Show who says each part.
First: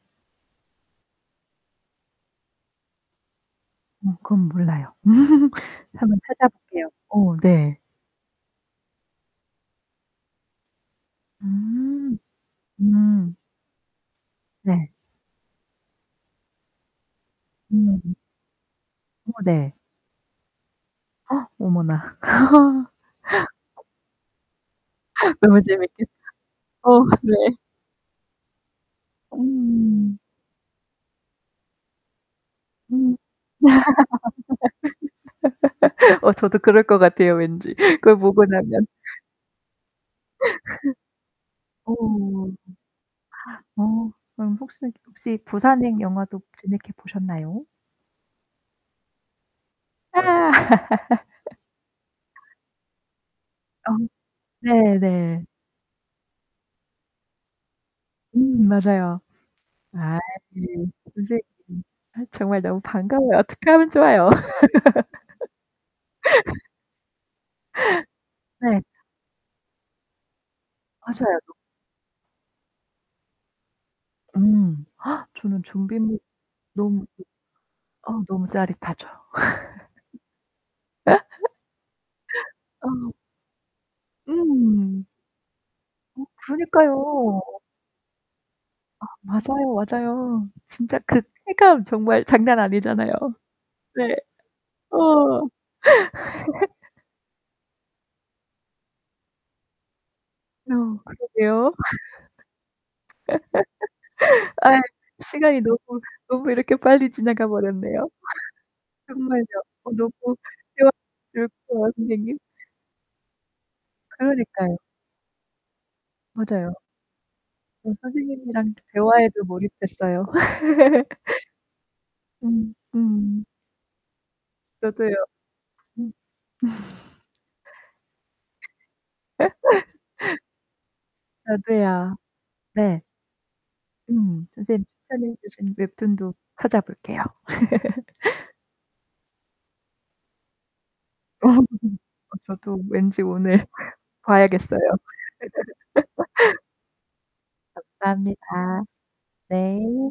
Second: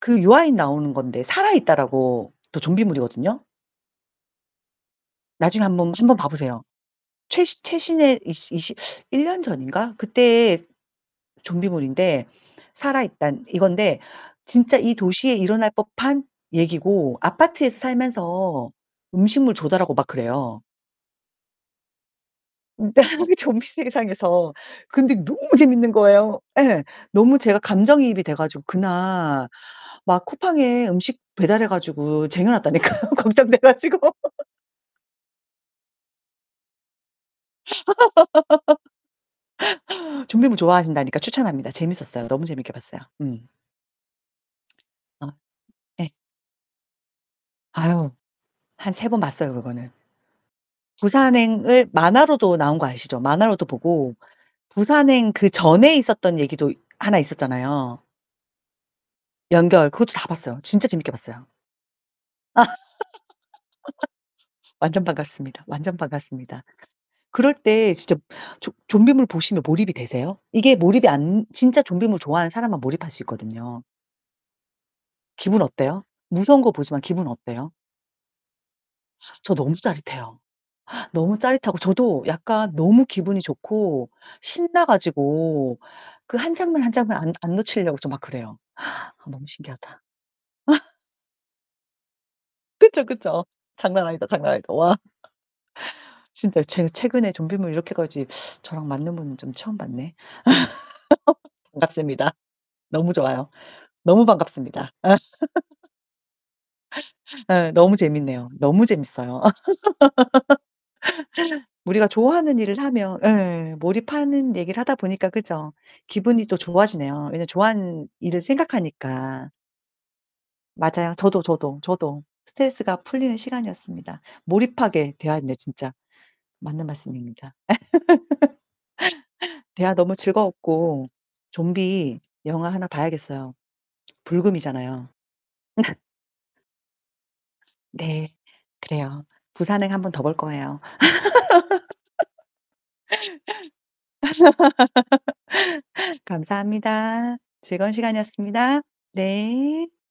Speaker 1: 그 유아인 나오는 건데 살아있다라고 또 좀비물이거든요?
Speaker 2: 음 그건 몰라요.
Speaker 1: 나중에 한번 한번
Speaker 2: 한번
Speaker 1: 봐 보세요.
Speaker 2: 찾아볼게요. 어
Speaker 1: 최시
Speaker 2: 네.
Speaker 1: 최신혜 이시 이시 1 년 전인가 그때
Speaker 2: 음.
Speaker 1: 좀비물인데
Speaker 2: 음.
Speaker 1: 살아있단 이건데 진짜
Speaker 2: 네.
Speaker 1: 이 도시에 일어날 법한 얘기고 아파트에서
Speaker 2: 음.
Speaker 1: 살면서
Speaker 2: 어
Speaker 1: 음식물
Speaker 2: 네.
Speaker 1: 조달하고 막 그래요.
Speaker 2: 어머나.
Speaker 1: 네. 그 좀비 세상에서 근데 너무
Speaker 2: 너무
Speaker 1: 재밌는
Speaker 2: 재밌게
Speaker 1: 거예요 예.
Speaker 2: 어
Speaker 1: 너무
Speaker 2: 네.
Speaker 1: 제가 감정이입이 돼 가지고 그날
Speaker 2: 음.
Speaker 1: 막 쿠팡에 음식 배달해 가지고 쟁여놨다니까요,
Speaker 2: 음.
Speaker 1: 걱정돼 가지고.
Speaker 2: 어 저도 그럴 것 같아요, 왠지 그걸 보고 나면.
Speaker 1: 좀비물 좋아하신다니까 추천합니다.
Speaker 2: 어.
Speaker 1: 재밌었어요. 너무 재밌게 봤어요. 음.
Speaker 2: 어 그럼 혹시
Speaker 1: 아
Speaker 2: 혹시 부산행
Speaker 1: 예.
Speaker 2: 영화도 재밌게 보셨나요?
Speaker 1: 아유 한 3 번 봤어요, 그거는.
Speaker 2: 아.
Speaker 1: 부산행을 만화로도 나온 거 아시죠? 만화로도
Speaker 2: 어
Speaker 1: 보고
Speaker 2: 네
Speaker 1: 부산행
Speaker 2: 네.
Speaker 1: 그전에 있었던 얘기도 하나 있었잖아요.
Speaker 2: 음 맞아요.
Speaker 1: 연결 그것도
Speaker 2: 아이
Speaker 1: 다 봤어요. 진짜 재밌게
Speaker 2: 선생님
Speaker 1: 봤어요.
Speaker 2: 아 정말 너무 반가워요. 어떻게 하면 좋아요.
Speaker 1: 완전 반갑습니다, 완전 반갑습니다. 그럴 때 진짜 조
Speaker 2: 네.
Speaker 1: 좀비물 보시면 몰입이 되세요? 이게 몰입이
Speaker 2: 맞아요.
Speaker 1: 안
Speaker 2: [unintelligible]
Speaker 1: 진짜 좀비물 좋아하는 사람만 몰입할 수 있거든요.
Speaker 2: 음. 저는
Speaker 1: 기분 어때요?
Speaker 2: 좀비물
Speaker 1: 무서운 거 보지만
Speaker 2: 너무
Speaker 1: 기분 어때요?
Speaker 2: 어 너무 짜릿하죠.
Speaker 1: 저 너무 짜릿해요. 너무 짜릿하고 저도 약간 너무
Speaker 2: 어.
Speaker 1: 기분이 좋고 신나
Speaker 2: 음.
Speaker 1: 가지고
Speaker 2: 어
Speaker 1: 그 1 장면 1 장면 안
Speaker 2: 그러니까요.
Speaker 1: 안 놓치려고 저 막 그래요.
Speaker 2: 아
Speaker 1: 아 너무
Speaker 2: 맞아요,
Speaker 1: 신기하다.
Speaker 2: 맞아요. 진짜 그 쾌감 정말 장난
Speaker 1: 그쵸,
Speaker 2: 아니잖아요.
Speaker 1: 그쵸. 장난
Speaker 2: 네.
Speaker 1: 아니다, 장난 아니다. 와.
Speaker 2: 어.
Speaker 1: 진짜 제가 최근에 좀비물 이렇게까지 저랑 맞는 분은 좀 처음 봤네.
Speaker 2: 어 그러게요.
Speaker 1: 반갑습니다. 너무 좋아요. 너무
Speaker 2: 아
Speaker 1: 반갑습니다.
Speaker 2: 시간이 너무 너무 이렇게 빨리 지나가
Speaker 1: 예 너무
Speaker 2: 버렸네요.
Speaker 1: 재밌네요. 너무 재밌어요.
Speaker 2: 정말요. 어 너무 대화 즐거워
Speaker 1: 우리가
Speaker 2: 선생님.
Speaker 1: 좋아하는 일을 하면 예. 몰입하는
Speaker 2: 그러니까요.
Speaker 1: 얘기를 하다 보니까 그죠. 기분이 또
Speaker 2: 맞아요.
Speaker 1: 좋아지네요, 왜냐하면
Speaker 2: 음
Speaker 1: 좋아하는 일을
Speaker 2: 선생님이랑 대화에도
Speaker 1: 생각하니까.
Speaker 2: 몰입했어요.
Speaker 1: 맞아요. 저도, 저도, 저도.
Speaker 2: 음,
Speaker 1: 스트레스가 풀리는
Speaker 2: 음.
Speaker 1: 시간이었습니다.
Speaker 2: 저도요.
Speaker 1: 몰입하게 대화했네 진짜.
Speaker 2: 음
Speaker 1: 맞는 말씀입니다. 대화 너무 즐거웠고
Speaker 2: 저도요.
Speaker 1: 좀비 영화 하나
Speaker 2: 네.
Speaker 1: 봐야겠어요.
Speaker 2: 음 선생님
Speaker 1: 불금이잖아요.
Speaker 2: 추천해 주신 웹툰도 찾아볼게요.
Speaker 1: 네. 그래요. 부산행 1 번 더 볼 거예요.
Speaker 2: 어 저도 왠지 오늘 봐야겠어요.
Speaker 1: 감사합니다. 즐거운 시간이었습니다.
Speaker 2: 감사합니다.
Speaker 1: 네.
Speaker 2: 네.